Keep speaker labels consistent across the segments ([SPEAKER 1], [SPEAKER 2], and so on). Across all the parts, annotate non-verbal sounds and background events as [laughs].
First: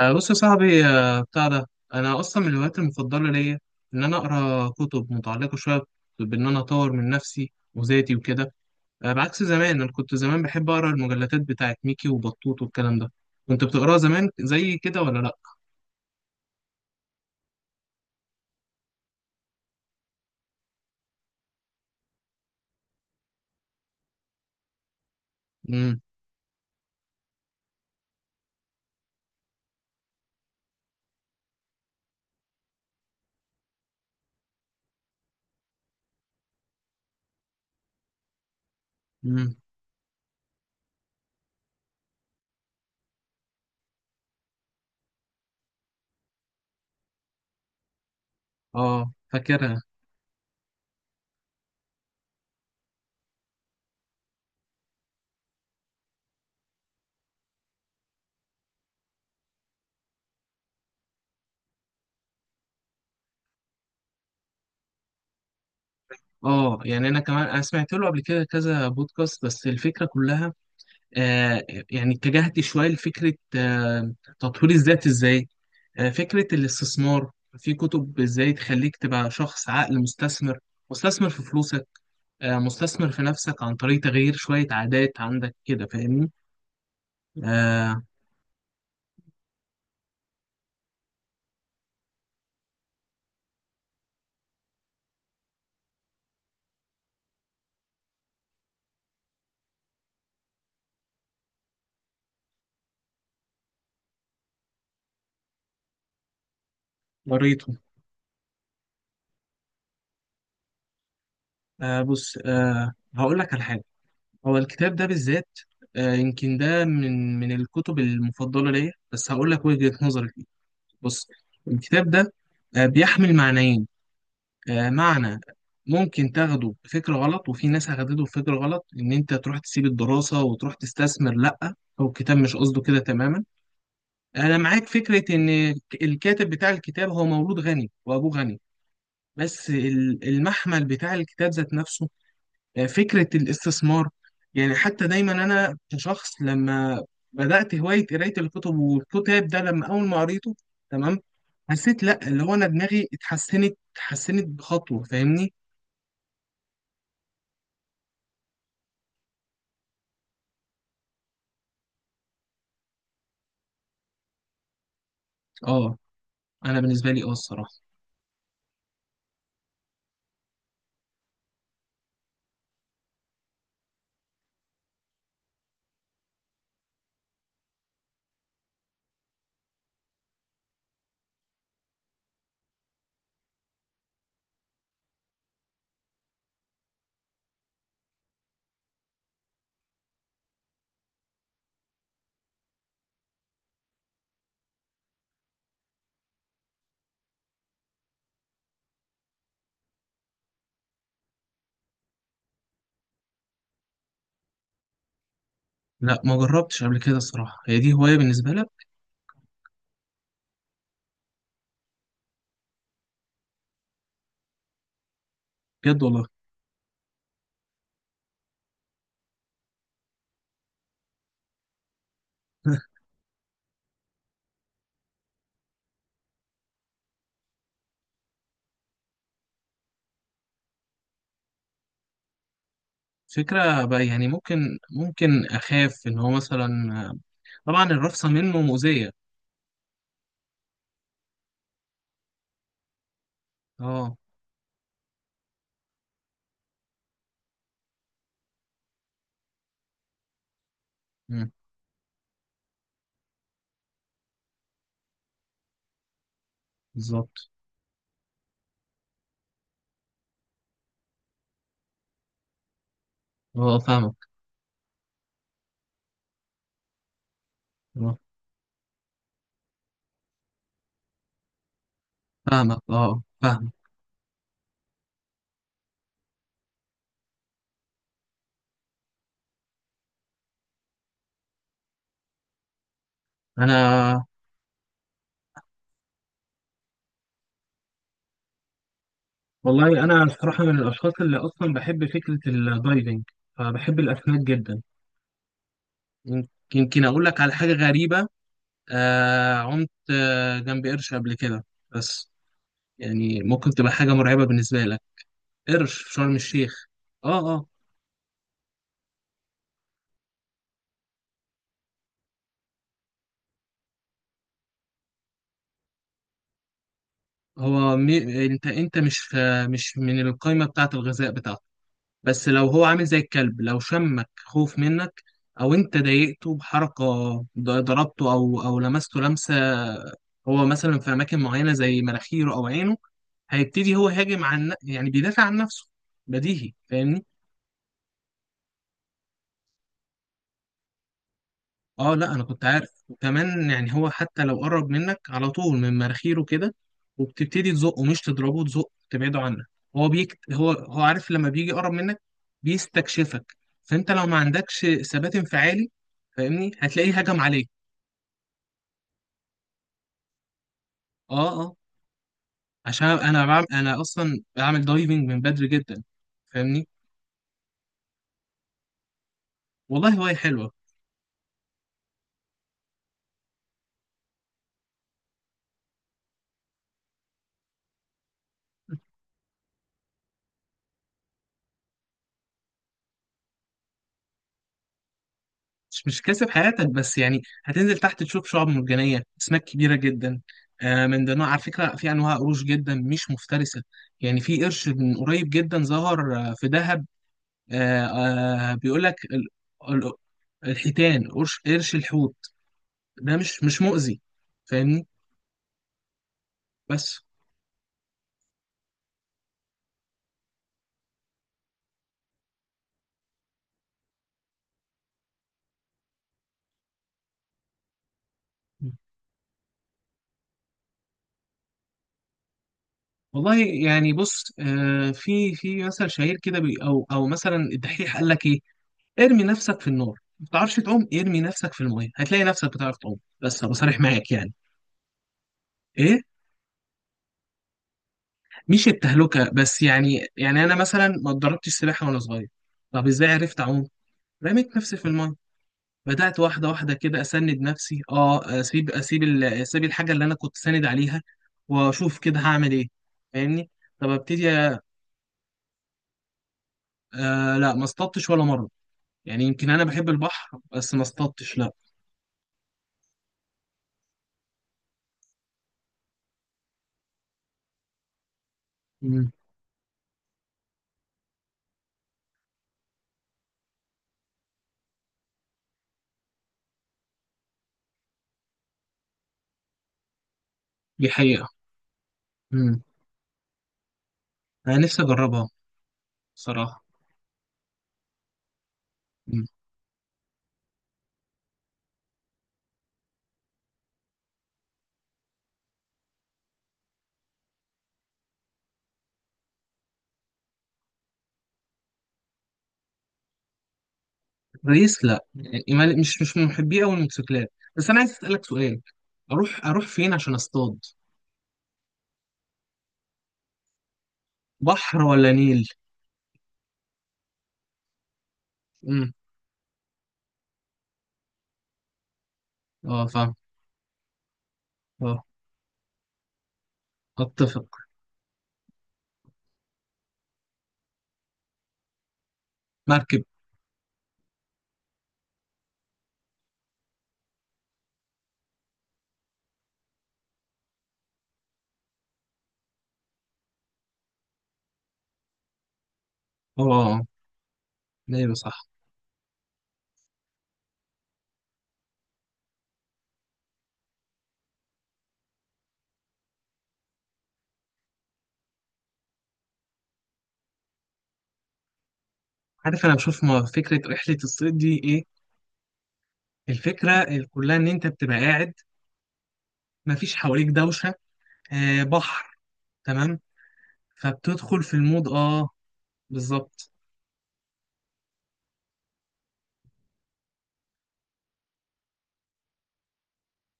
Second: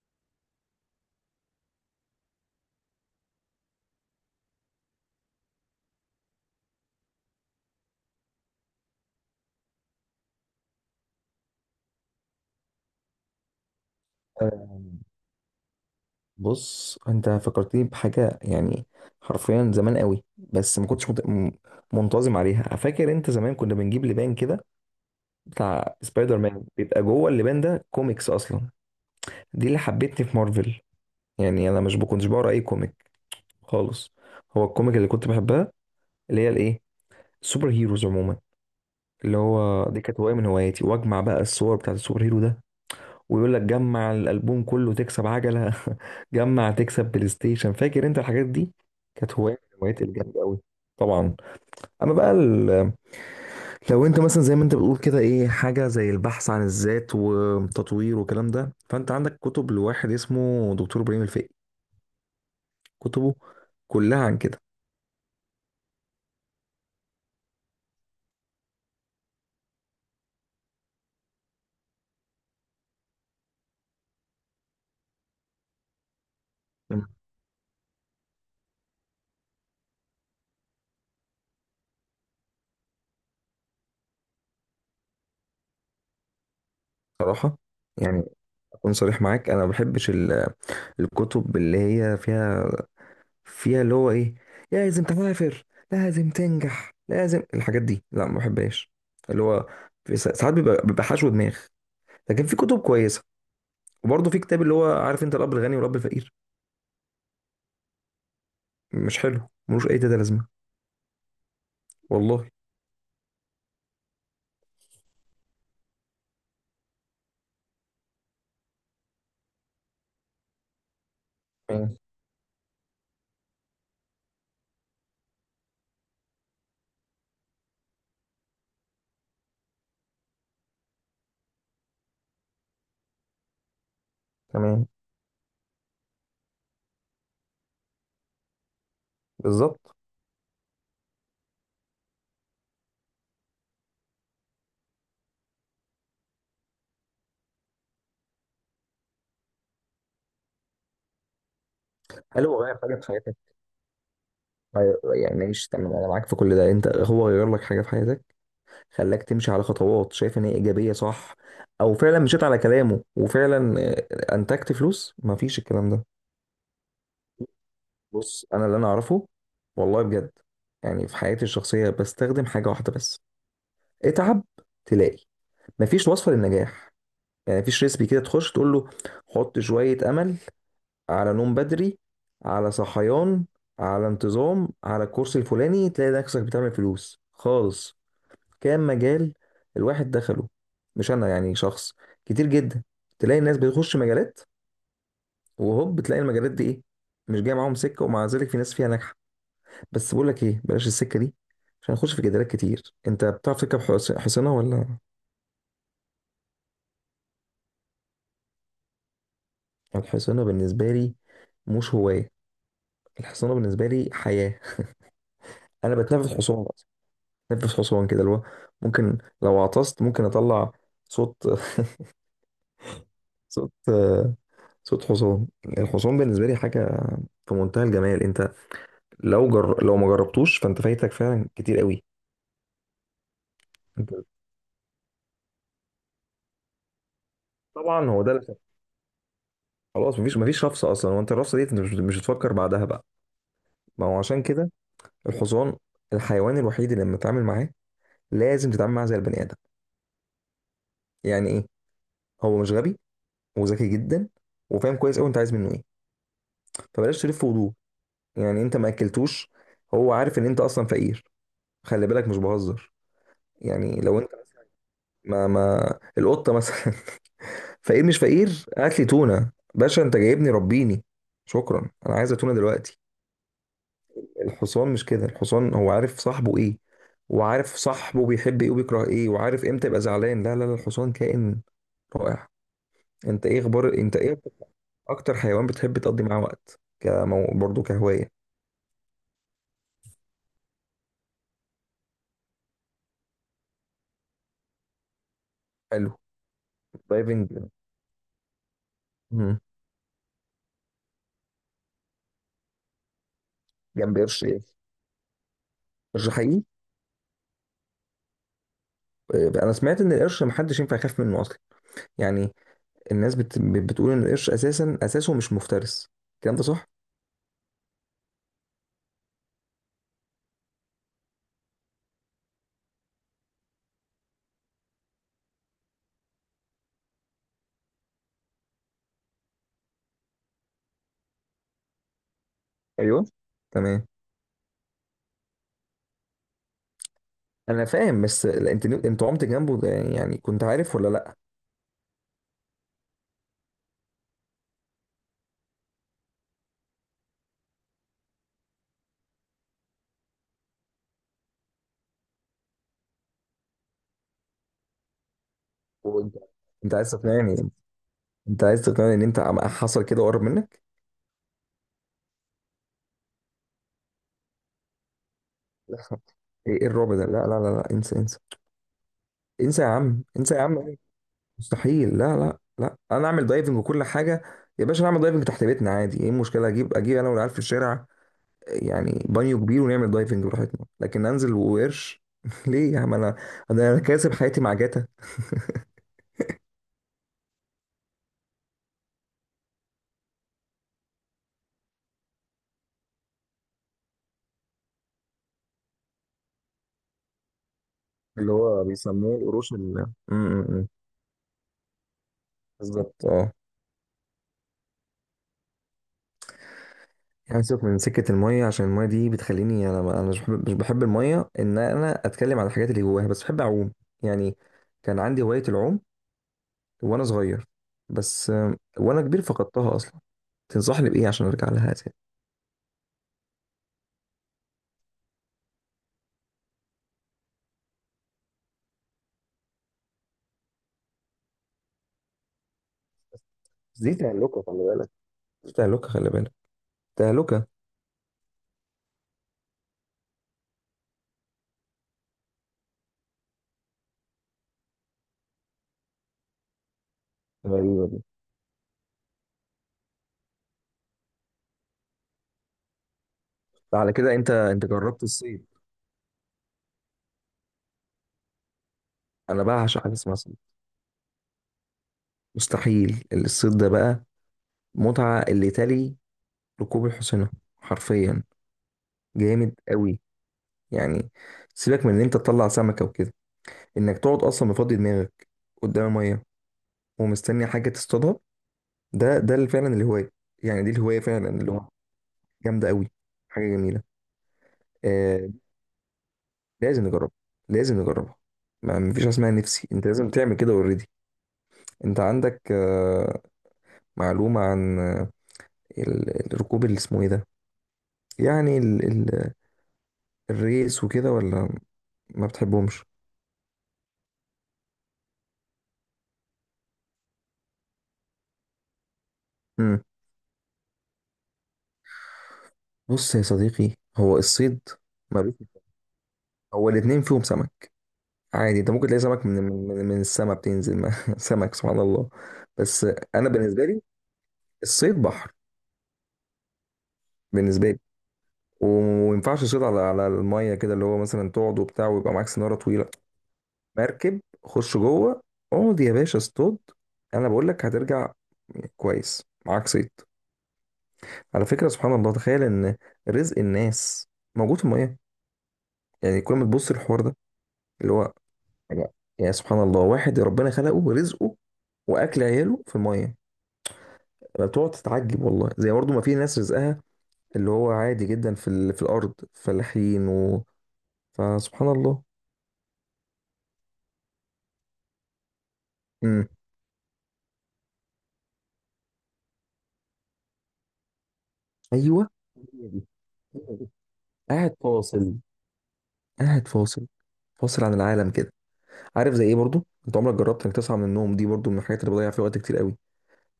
[SPEAKER 1] بص يا صاحبي، بتاع ده. انا اصلا من الهوايات المفضله ليا ان انا اقرا كتب متعلقه شويه بان انا اطور من نفسي وذاتي وكده. بعكس زمان، انا كنت زمان بحب اقرا المجلدات بتاعت ميكي وبطوط والكلام ده. كنت بتقراها زمان زي
[SPEAKER 2] آم،
[SPEAKER 1] كده ولا لا؟
[SPEAKER 2] بص، انت فكرتني بحاجه. يعني حرفيا زمان قوي، بس ما كنتش منتظم عليها. فاكر انت زمان كنا بنجيب لبان كده بتاع
[SPEAKER 1] امم.
[SPEAKER 2] سبايدر مان، بيبقى جوه اللبان ده كوميكس اصلا؟ دي اللي حبتني في مارفل. يعني انا مش كنتش بقرا اي كوميك خالص. هو الكوميك اللي كنت بحبها اللي هي الايه، السوبر هيروز عموما. اللي
[SPEAKER 1] امم.
[SPEAKER 2] هو دي كانت هوايه من هواياتي، واجمع بقى الصور بتاعت السوبر هيرو ده. ويقول لك جمع الالبوم كله تكسب عجله [laughs] جمع تكسب بلاي ستيشن. فاكر انت الحاجات دي؟
[SPEAKER 1] اه،
[SPEAKER 2] كانت هوايه من
[SPEAKER 1] فاكرها.
[SPEAKER 2] الهوايات الجامده قوي. طبعا. اما بقى لو انت مثلا زي ما انت بتقول كده ايه، حاجه زي البحث عن الذات وتطوير والكلام ده، فانت عندك كتب لواحد اسمه دكتور ابراهيم الفقي. كتبه كلها عن كده.
[SPEAKER 1] اه يعني انا كمان انا سمعت له قبل كده كذا بودكاست، بس الفكره كلها آه يعني اتجهت شويه لفكره تطوير الذات ازاي. فكرة الاستثمار في كتب ازاي تخليك تبقى شخص عاقل مستثمر في فلوسك. مستثمر في نفسك عن طريق تغيير شوية عادات عندك كده، فاهمني؟
[SPEAKER 2] بصراحه
[SPEAKER 1] آه،
[SPEAKER 2] يعني، اكون صريح معاك، انا ما بحبش الكتب اللي هي فيها اللي هو ايه، لازم تسافر، لازم تنجح، لازم الحاجات دي. لا، ما بحبهاش. اللي هو في ساعات بيبقى حشو دماغ. لكن في كتب كويسه. وبرضه في كتاب اللي هو، عارف انت، الاب الغني والاب الفقير.
[SPEAKER 1] قريته.
[SPEAKER 2] مش حلو، ملوش اي تلاته لازمه،
[SPEAKER 1] بص،
[SPEAKER 2] والله.
[SPEAKER 1] هقول لك على حاجة. هو الكتاب ده بالذات، يمكن ده من الكتب المفضلة ليا، بس هقول لك وجهة نظري فيه. بص،
[SPEAKER 2] تمام.
[SPEAKER 1] الكتاب ده بيحمل معنيين. معنى ممكن تاخده بفكر غلط، وفي ناس هتاخده بفكر غلط ان انت تروح تسيب الدراسة وتروح تستثمر. لا، هو الكتاب مش قصده كده تماما. انا معاك
[SPEAKER 2] تمام.
[SPEAKER 1] فكرة ان الكاتب بتاع الكتاب هو مولود غني وابوه غني، بس
[SPEAKER 2] بالظبط.
[SPEAKER 1] المحمل بتاع الكتاب ذات نفسه فكرة الاستثمار. يعني حتى دايما انا كشخص، لما بدأت هواية قراية الكتب، والكتاب ده لما اول ما قريته تمام، حسيت، لا، اللي
[SPEAKER 2] هل
[SPEAKER 1] هو
[SPEAKER 2] هو
[SPEAKER 1] انا
[SPEAKER 2] غير حاجة في
[SPEAKER 1] دماغي
[SPEAKER 2] حياتك؟
[SPEAKER 1] اتحسنت
[SPEAKER 2] أيوة،
[SPEAKER 1] بخطوة،
[SPEAKER 2] يعني
[SPEAKER 1] فاهمني؟
[SPEAKER 2] ماشي تمام، أنا معاك في كل ده. أنت، هو غير لك حاجة في حياتك؟ خلاك تمشي على خطوات شايف إن هي إيجابية، صح؟ أو فعلا مشيت على كلامه، وفعلا أنتجت فلوس، مفيش الكلام
[SPEAKER 1] اه،
[SPEAKER 2] ده؟
[SPEAKER 1] انا بالنسبه لي اه الصراحه.
[SPEAKER 2] بص، انا اللي انا اعرفه، والله بجد، يعني في حياتي الشخصيه بستخدم حاجه واحده بس. اتعب، تلاقي. مفيش وصفه للنجاح. يعني مفيش ريسبي كده تخش تقول له حط شويه امل، على نوم بدري، على صحيان، على انتظام، على الكورس الفلاني، تلاقي نفسك بتعمل فلوس خالص. كام مجال الواحد دخله، مش انا يعني شخص، كتير جدا، تلاقي الناس بتخش مجالات وهوب بتلاقي المجالات دي ايه، مش جايه معاهم سكه، ومع ذلك في ناس فيها ناجحه. بس بقول لك ايه، بلاش السكه دي، عشان هنخش في جدالات كتير. انت بتعرف تركب حصانه ولا؟
[SPEAKER 1] لا، ما جربتش قبل كده الصراحه. هي دي هوايه بالنسبه لك؟
[SPEAKER 2] الحصانه بالنسبه لي مش هوايه، الحصانه بالنسبه لي حياه. انا
[SPEAKER 1] بجد والله.
[SPEAKER 2] بتنفس حصان أصلاً. بتنفس حصان كده، اللي هو ممكن لو عطست ممكن اطلع صوت [laughs]
[SPEAKER 1] [laughs]
[SPEAKER 2] صوت صوت حصان. الحصان بالنسبه لي حاجه في منتهى الجمال. انت لو ما جربتوش فانت فايتك فعلا كتير قوي.
[SPEAKER 1] فكره بقى،
[SPEAKER 2] انت،
[SPEAKER 1] يعني ممكن اخاف ان هو مثلا طبعا
[SPEAKER 2] طبعا هو
[SPEAKER 1] الرفصه
[SPEAKER 2] ده
[SPEAKER 1] منه مؤذيه.
[SPEAKER 2] خلاص، مفيش رفسه اصلا، وانت الرفسه دي انت مش هتفكر بعدها بقى. ما
[SPEAKER 1] اه.
[SPEAKER 2] هو عشان كده، الحصان الحيوان الوحيد اللي لما تتعامل معاه لازم تتعامل معاه زي البني ادم. يعني
[SPEAKER 1] مم،
[SPEAKER 2] ايه؟ هو مش غبي، وذكي جدا، وفاهم كويس قوي انت عايز منه ايه. فبلاش تلف
[SPEAKER 1] بالظبط.
[SPEAKER 2] وضوء. يعني انت ما اكلتوش، هو عارف ان انت اصلا فقير. خلي بالك مش بهزر.
[SPEAKER 1] اه،
[SPEAKER 2] يعني لو انت
[SPEAKER 1] فاهمك
[SPEAKER 2] مثلا، ما القطه مثلا [laughs] فقير
[SPEAKER 1] اه
[SPEAKER 2] مش فقير، هات لي تونه باشا، انت جايبني ربيني، شكرا انا عايزه تونه
[SPEAKER 1] فاهمك اه
[SPEAKER 2] دلوقتي.
[SPEAKER 1] آه، فاهمك.
[SPEAKER 2] الحصان مش كده، الحصان هو عارف صاحبه ايه، وعارف صاحبه بيحب ايه وبيكره ايه، وعارف امتى يبقى زعلان. لا لا لا، الحصان كائن رائع. انت، ايه اخبار؟ انت
[SPEAKER 1] انا،
[SPEAKER 2] ايه اكتر حيوان بتحب تقضي معاه وقت برضه كهواية؟
[SPEAKER 1] والله انا الصراحه من الاشخاص اللي اصلا بحب فكره الدايفنج، فبحب الاسماك جدا.
[SPEAKER 2] حلو.
[SPEAKER 1] يمكن يمكن اقول لك
[SPEAKER 2] دايفنج.
[SPEAKER 1] على حاجه غريبه.
[SPEAKER 2] مم.
[SPEAKER 1] عمت جنب قرش قبل كده، بس يعني ممكن تبقى حاجه
[SPEAKER 2] جنب قرش
[SPEAKER 1] مرعبه
[SPEAKER 2] ايه؟
[SPEAKER 1] بالنسبه لك. قرش في
[SPEAKER 2] قرش
[SPEAKER 1] شرم
[SPEAKER 2] حقيقي؟
[SPEAKER 1] الشيخ. اه، اه.
[SPEAKER 2] انا سمعت ان القرش محدش ينفع يخاف منه اصلا. يعني الناس بتقول ان القرش اساسا اساسه مش مفترس، الكلام ده صح؟
[SPEAKER 1] هو انت مش مش من القائمه بتاعه الغذاء بتاعته، بس لو هو عامل زي الكلب، لو شمك خوف منك، او انت ضايقته بحركه، ضربته او لمسته لمسه، هو مثلا في اماكن معينه زي مناخيره او عينه،
[SPEAKER 2] ايوه.
[SPEAKER 1] هيبتدي
[SPEAKER 2] تمام.
[SPEAKER 1] هو يهاجم يعني بيدافع عن نفسه. بديهي، فاهمني.
[SPEAKER 2] انا فاهم، بس لا، انت عمت جنبه ده يعني، كنت عارف ولا لا؟
[SPEAKER 1] اه لا، انا كنت عارف، وكمان يعني هو حتى لو قرب منك على طول من مناخيره كده، وبتبتدي تزقه، مش تضربه، تزقه تبعده عنك. هو بيك، هو عارف لما بيجي يقرب منك، بيستكشفك. فانت لو ما عندكش ثبات انفعالي،
[SPEAKER 2] وانت،
[SPEAKER 1] فاهمني،
[SPEAKER 2] انت عايز
[SPEAKER 1] هتلاقيه هجم
[SPEAKER 2] تقنعني
[SPEAKER 1] عليك.
[SPEAKER 2] انت عايز تقنعني ان انت حصل كده وقرب منك؟
[SPEAKER 1] اه، اه. عشان انا اصلا بعمل دايفنج من بدري
[SPEAKER 2] لا.
[SPEAKER 1] جدا،
[SPEAKER 2] ايه إيه
[SPEAKER 1] فاهمني.
[SPEAKER 2] الرعب ده لا لا لا لا، انسى انسى، انسى يا
[SPEAKER 1] والله
[SPEAKER 2] عم،
[SPEAKER 1] هواية
[SPEAKER 2] انسى يا
[SPEAKER 1] حلوة.
[SPEAKER 2] عم. مستحيل. لا لا لا، انا اعمل دايفنج وكل حاجه؟ يا باشا نعمل دايفنج تحت بيتنا عادي، ايه المشكله؟ اجيب انا والعيال في الشارع، يعني بانيو كبير، ونعمل دايفنج براحتنا. لكن انزل وقرش [laughs] ليه يا عم؟ انا كاسب حياتي مع جاتا.
[SPEAKER 1] مش كاسب حياتك، بس يعني هتنزل تحت تشوف شعاب مرجانية، أسماك كبيرة جدا، من ضمنها على فكرة في أنواع قروش جدا مش مفترسة. يعني في قرش من قريب جدا ظهر، في دهب. آه،
[SPEAKER 2] اللي هو
[SPEAKER 1] بيقول لك
[SPEAKER 2] بيسموه القروش ال-
[SPEAKER 1] ال-
[SPEAKER 2] م- م- م.
[SPEAKER 1] الحيتان، قرش الحوت
[SPEAKER 2] بالظبط،
[SPEAKER 1] ده
[SPEAKER 2] اه.
[SPEAKER 1] مش مؤذي، فاهمني. بس
[SPEAKER 2] يعني سيبك من سكة المية، عشان المية دي بتخليني، أنا مش بحب المية، إن أنا أتكلم عن الحاجات اللي جواها، بس بحب أعوم. يعني كان عندي هواية العوم وأنا صغير، بس وأنا كبير فقدتها أصلا. تنصحني بإيه عشان أرجع لها تاني؟
[SPEAKER 1] والله يعني، بص، في مثل شهير كده، او مثلا الدحيح قال لك ايه؟ ارمي نفسك في النار. ما بتعرفش تعوم؟ ارمي نفسك في الميه هتلاقي نفسك بتعرف تعوم، بس ابقى صريح
[SPEAKER 2] بس دي
[SPEAKER 1] معاك يعني.
[SPEAKER 2] تهلكة، خلي بالك. دي تهلكة،
[SPEAKER 1] ايه؟
[SPEAKER 2] خلي بالك. تهلكة.
[SPEAKER 1] مش التهلكه، بس يعني انا مثلا ما اتدربتش سباحه وانا صغير. طب ازاي عرفت اعوم؟ رميت نفسي في الميه، بدات واحده واحده كده اسند نفسي،
[SPEAKER 2] غريبة دي.
[SPEAKER 1] اه، اسيب الحاجه اللي انا كنت ساند عليها، واشوف كده هعمل ايه، فاهمني. طب،
[SPEAKER 2] على كده أنت
[SPEAKER 1] ابتدي.
[SPEAKER 2] أنت جربت الصيد؟
[SPEAKER 1] آه، لا، ما اصطدتش ولا مره. يعني
[SPEAKER 2] أنا
[SPEAKER 1] يمكن انا
[SPEAKER 2] بعشق
[SPEAKER 1] بحب
[SPEAKER 2] حاجة اسمها صيد،
[SPEAKER 1] البحر، بس ما اصطدتش، لا.
[SPEAKER 2] مستحيل. الصيد ده بقى متعة اللي تلي ركوب الحصينة، حرفيا
[SPEAKER 1] مم.
[SPEAKER 2] جامد قوي. يعني سيبك من ان انت تطلع سمكة وكده، انك تقعد اصلا مفضي دماغك قدام المية ومستني حاجة تصطادها، ده اللي فعلا الهواية. يعني دي
[SPEAKER 1] دي
[SPEAKER 2] الهواية
[SPEAKER 1] حقيقه.
[SPEAKER 2] فعلا، اللي هو
[SPEAKER 1] مم.
[SPEAKER 2] جامدة قوي. حاجة جميلة.
[SPEAKER 1] انا نفسي اجربها،
[SPEAKER 2] آه
[SPEAKER 1] صراحه.
[SPEAKER 2] لازم نجربها، لازم نجربها. ما مفيش حاجة اسمها نفسي، انت لازم تعمل كده اوريدي. انت عندك معلومة عن الركوب اللي اسمه ايه ده؟ يعني ال ال الريس وكده، ولا ما بتحبهمش؟
[SPEAKER 1] رئيس؟ لا يعني مش من محبي أوي الموتوسيكلات. بس أنا عايز أسألك سؤال، أروح
[SPEAKER 2] مم.
[SPEAKER 1] فين عشان أصطاد؟
[SPEAKER 2] بص يا صديقي، هو الصيد،
[SPEAKER 1] بحر ولا
[SPEAKER 2] ما بي...
[SPEAKER 1] نيل؟
[SPEAKER 2] هو الاتنين فيهم سمك عادي، انت ممكن
[SPEAKER 1] امم.
[SPEAKER 2] تلاقي سمك من السما بتنزل ما. [laughs] سمك، سبحان الله. بس
[SPEAKER 1] اه، فاهم.
[SPEAKER 2] انا بالنسبه لي الصيد
[SPEAKER 1] اه،
[SPEAKER 2] بحر.
[SPEAKER 1] أتفق.
[SPEAKER 2] بالنسبه لي، وما ينفعش تصيد على الميه كده، اللي هو مثلا تقعد وبتاع ويبقى معاك سناره طويله.
[SPEAKER 1] مركب.
[SPEAKER 2] مركب، خش جوه، اقعد يا باشا اصطاد. انا بقول لك هترجع كويس معاك صيد. على فكره، سبحان الله، تخيل ان رزق الناس موجود في الميه. يعني كل
[SPEAKER 1] اه،
[SPEAKER 2] ما تبص
[SPEAKER 1] آه.
[SPEAKER 2] الحوار ده اللي هو،
[SPEAKER 1] أيوه، صح.
[SPEAKER 2] يا سبحان الله، واحد ربنا خلقه رزقه واكل عياله في الميه. انا بتقعد تتعجب والله، زي برضه ما في ناس رزقها اللي هو عادي جدا في الارض، فلاحين و... فسبحان الله.
[SPEAKER 1] عارف أنا بشوف ما فكرة رحلة الصيد دي إيه؟
[SPEAKER 2] امم.
[SPEAKER 1] الفكرة كلها إن أنت بتبقى قاعد، مفيش حواليك دوشة، آه،
[SPEAKER 2] ايوه،
[SPEAKER 1] بحر.
[SPEAKER 2] هي دي.
[SPEAKER 1] تمام.
[SPEAKER 2] هي دي.
[SPEAKER 1] فبتدخل في
[SPEAKER 2] قاعد
[SPEAKER 1] المود،
[SPEAKER 2] فاصل.
[SPEAKER 1] اه.
[SPEAKER 2] قاعد
[SPEAKER 1] بالظبط.
[SPEAKER 2] فاصل، فاصل عن العالم كده. عارف زي ايه برضه؟ انت عمرك جربت انك تصحى من النوم، دي برضه من الحاجات اللي بضيع فيها وقت كتير قوي،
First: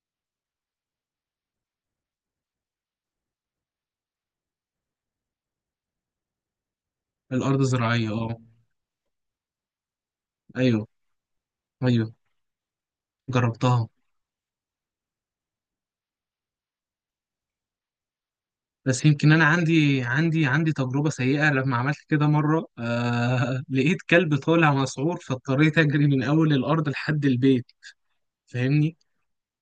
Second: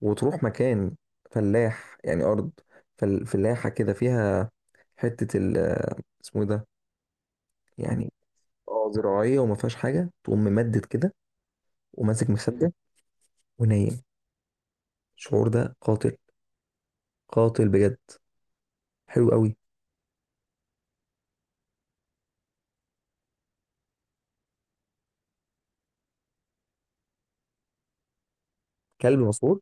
[SPEAKER 2] وتروح مكان فلاح، يعني ارض فلاحه كده، فيها حته اسمه إيه ده،
[SPEAKER 1] الأرض زراعية،
[SPEAKER 2] يعني
[SPEAKER 1] اه.
[SPEAKER 2] اه زراعيه، وما فيهاش حاجه، تقوم ممدد
[SPEAKER 1] أيوه،
[SPEAKER 2] كده
[SPEAKER 1] أيوه،
[SPEAKER 2] وماسك مخده
[SPEAKER 1] جربتها.
[SPEAKER 2] ونايم. الشعور ده قاتل، قاتل بجد.
[SPEAKER 1] بس
[SPEAKER 2] حلو
[SPEAKER 1] يمكن انا
[SPEAKER 2] قوي.
[SPEAKER 1] عندي تجربه سيئه. لما عملت كده مره، [laughs] لقيت كلب طالع مسعور، فاضطريت اجري من اول الارض لحد البيت، فاهمني.
[SPEAKER 2] كلب مسعور.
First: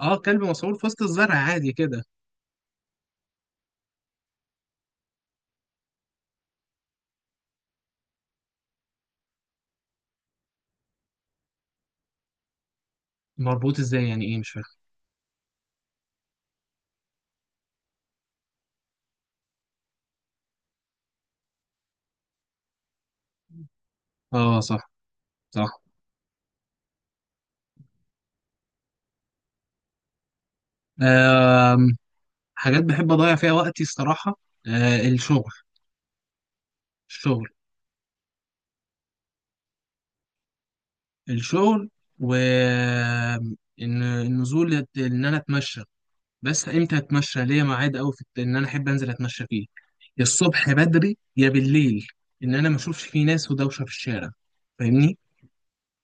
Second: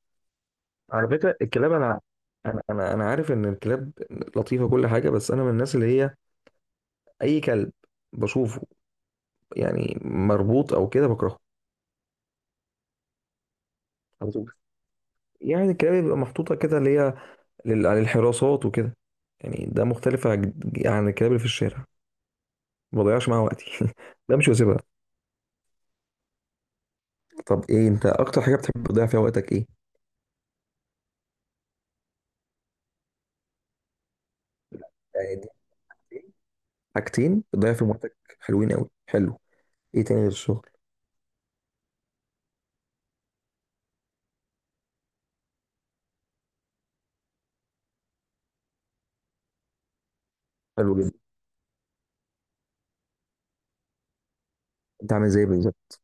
[SPEAKER 1] اه، كلب مسعور في وسط
[SPEAKER 2] على
[SPEAKER 1] الزرع
[SPEAKER 2] فكره
[SPEAKER 1] عادي
[SPEAKER 2] الكلاب، انا
[SPEAKER 1] كده.
[SPEAKER 2] أنا عارف ان الكلاب لطيفه كل حاجه، بس انا من الناس اللي هي اي كلب بشوفه يعني مربوط او كده بكرهه
[SPEAKER 1] مربوط ازاي يعني
[SPEAKER 2] على
[SPEAKER 1] ايه؟ مش
[SPEAKER 2] طول.
[SPEAKER 1] فاهم.
[SPEAKER 2] يعني الكلاب بيبقى محطوطه كده اللي هي للحراسات وكده، يعني ده مختلف عن الكلاب اللي في الشارع، ما بضيعش معاها وقتي [laughs] بمشي
[SPEAKER 1] اه،
[SPEAKER 2] واسيبها.
[SPEAKER 1] صح، صح.
[SPEAKER 2] طب ايه انت اكتر حاجه بتحب تضيع فيها وقتك ايه؟
[SPEAKER 1] آه، حاجات بحب اضيع فيها وقتي الصراحه، آه،
[SPEAKER 2] يعني دي
[SPEAKER 1] الشغل.
[SPEAKER 2] حاجتين
[SPEAKER 1] الشغل.
[SPEAKER 2] بتضيع فيهم وقتك، حلوين قوي، حلو. ايه تاني غير الشغل؟
[SPEAKER 1] الشغل. و النزول، ان انا اتمشى. بس امتى اتمشى؟ ليا ميعاد قوي في ان انا احب انزل اتمشى فيه، يا الصبح
[SPEAKER 2] حلو جدا.
[SPEAKER 1] بدري يا بالليل، ان انا ما اشوفش فيه ناس ودوشه في الشارع،
[SPEAKER 2] انت
[SPEAKER 1] فاهمني.
[SPEAKER 2] عامل زي بالظبط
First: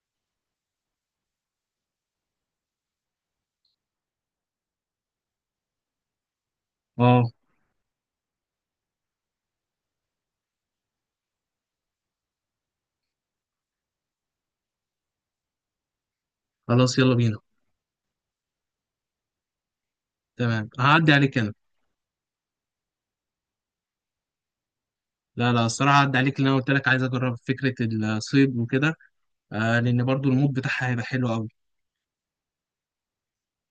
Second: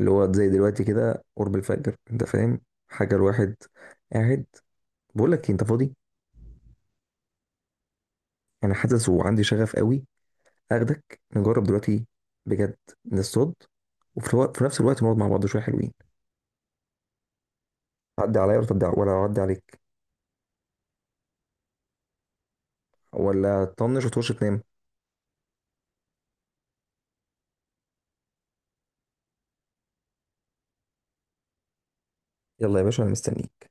[SPEAKER 2] اللي هو زي دلوقتي كده، قرب الفجر، انت فاهم، حاجه الواحد قاعد. بقول لك إيه، انت فاضي؟
[SPEAKER 1] اه.
[SPEAKER 2] انا حاسس وعندي شغف قوي اخدك نجرب دلوقتي بجد، نصطاد، وفي في نفس الوقت نقعد مع بعض شويه، حلوين.
[SPEAKER 1] خلاص، يلا بينا.
[SPEAKER 2] تعدي عليا ولا تعدي، ولا اعدي عليك،
[SPEAKER 1] تمام، هعدي عليك انا.
[SPEAKER 2] ولا تطنش وتخش تنام؟
[SPEAKER 1] لا، لا، الصراحه هعدي عليك، لان انا قلت لك عايز اجرب فكره الصيد وكده. لان برضو المود بتاعها هيبقى حلو قوي.
[SPEAKER 2] يلا يا باشا، انا مستنيك.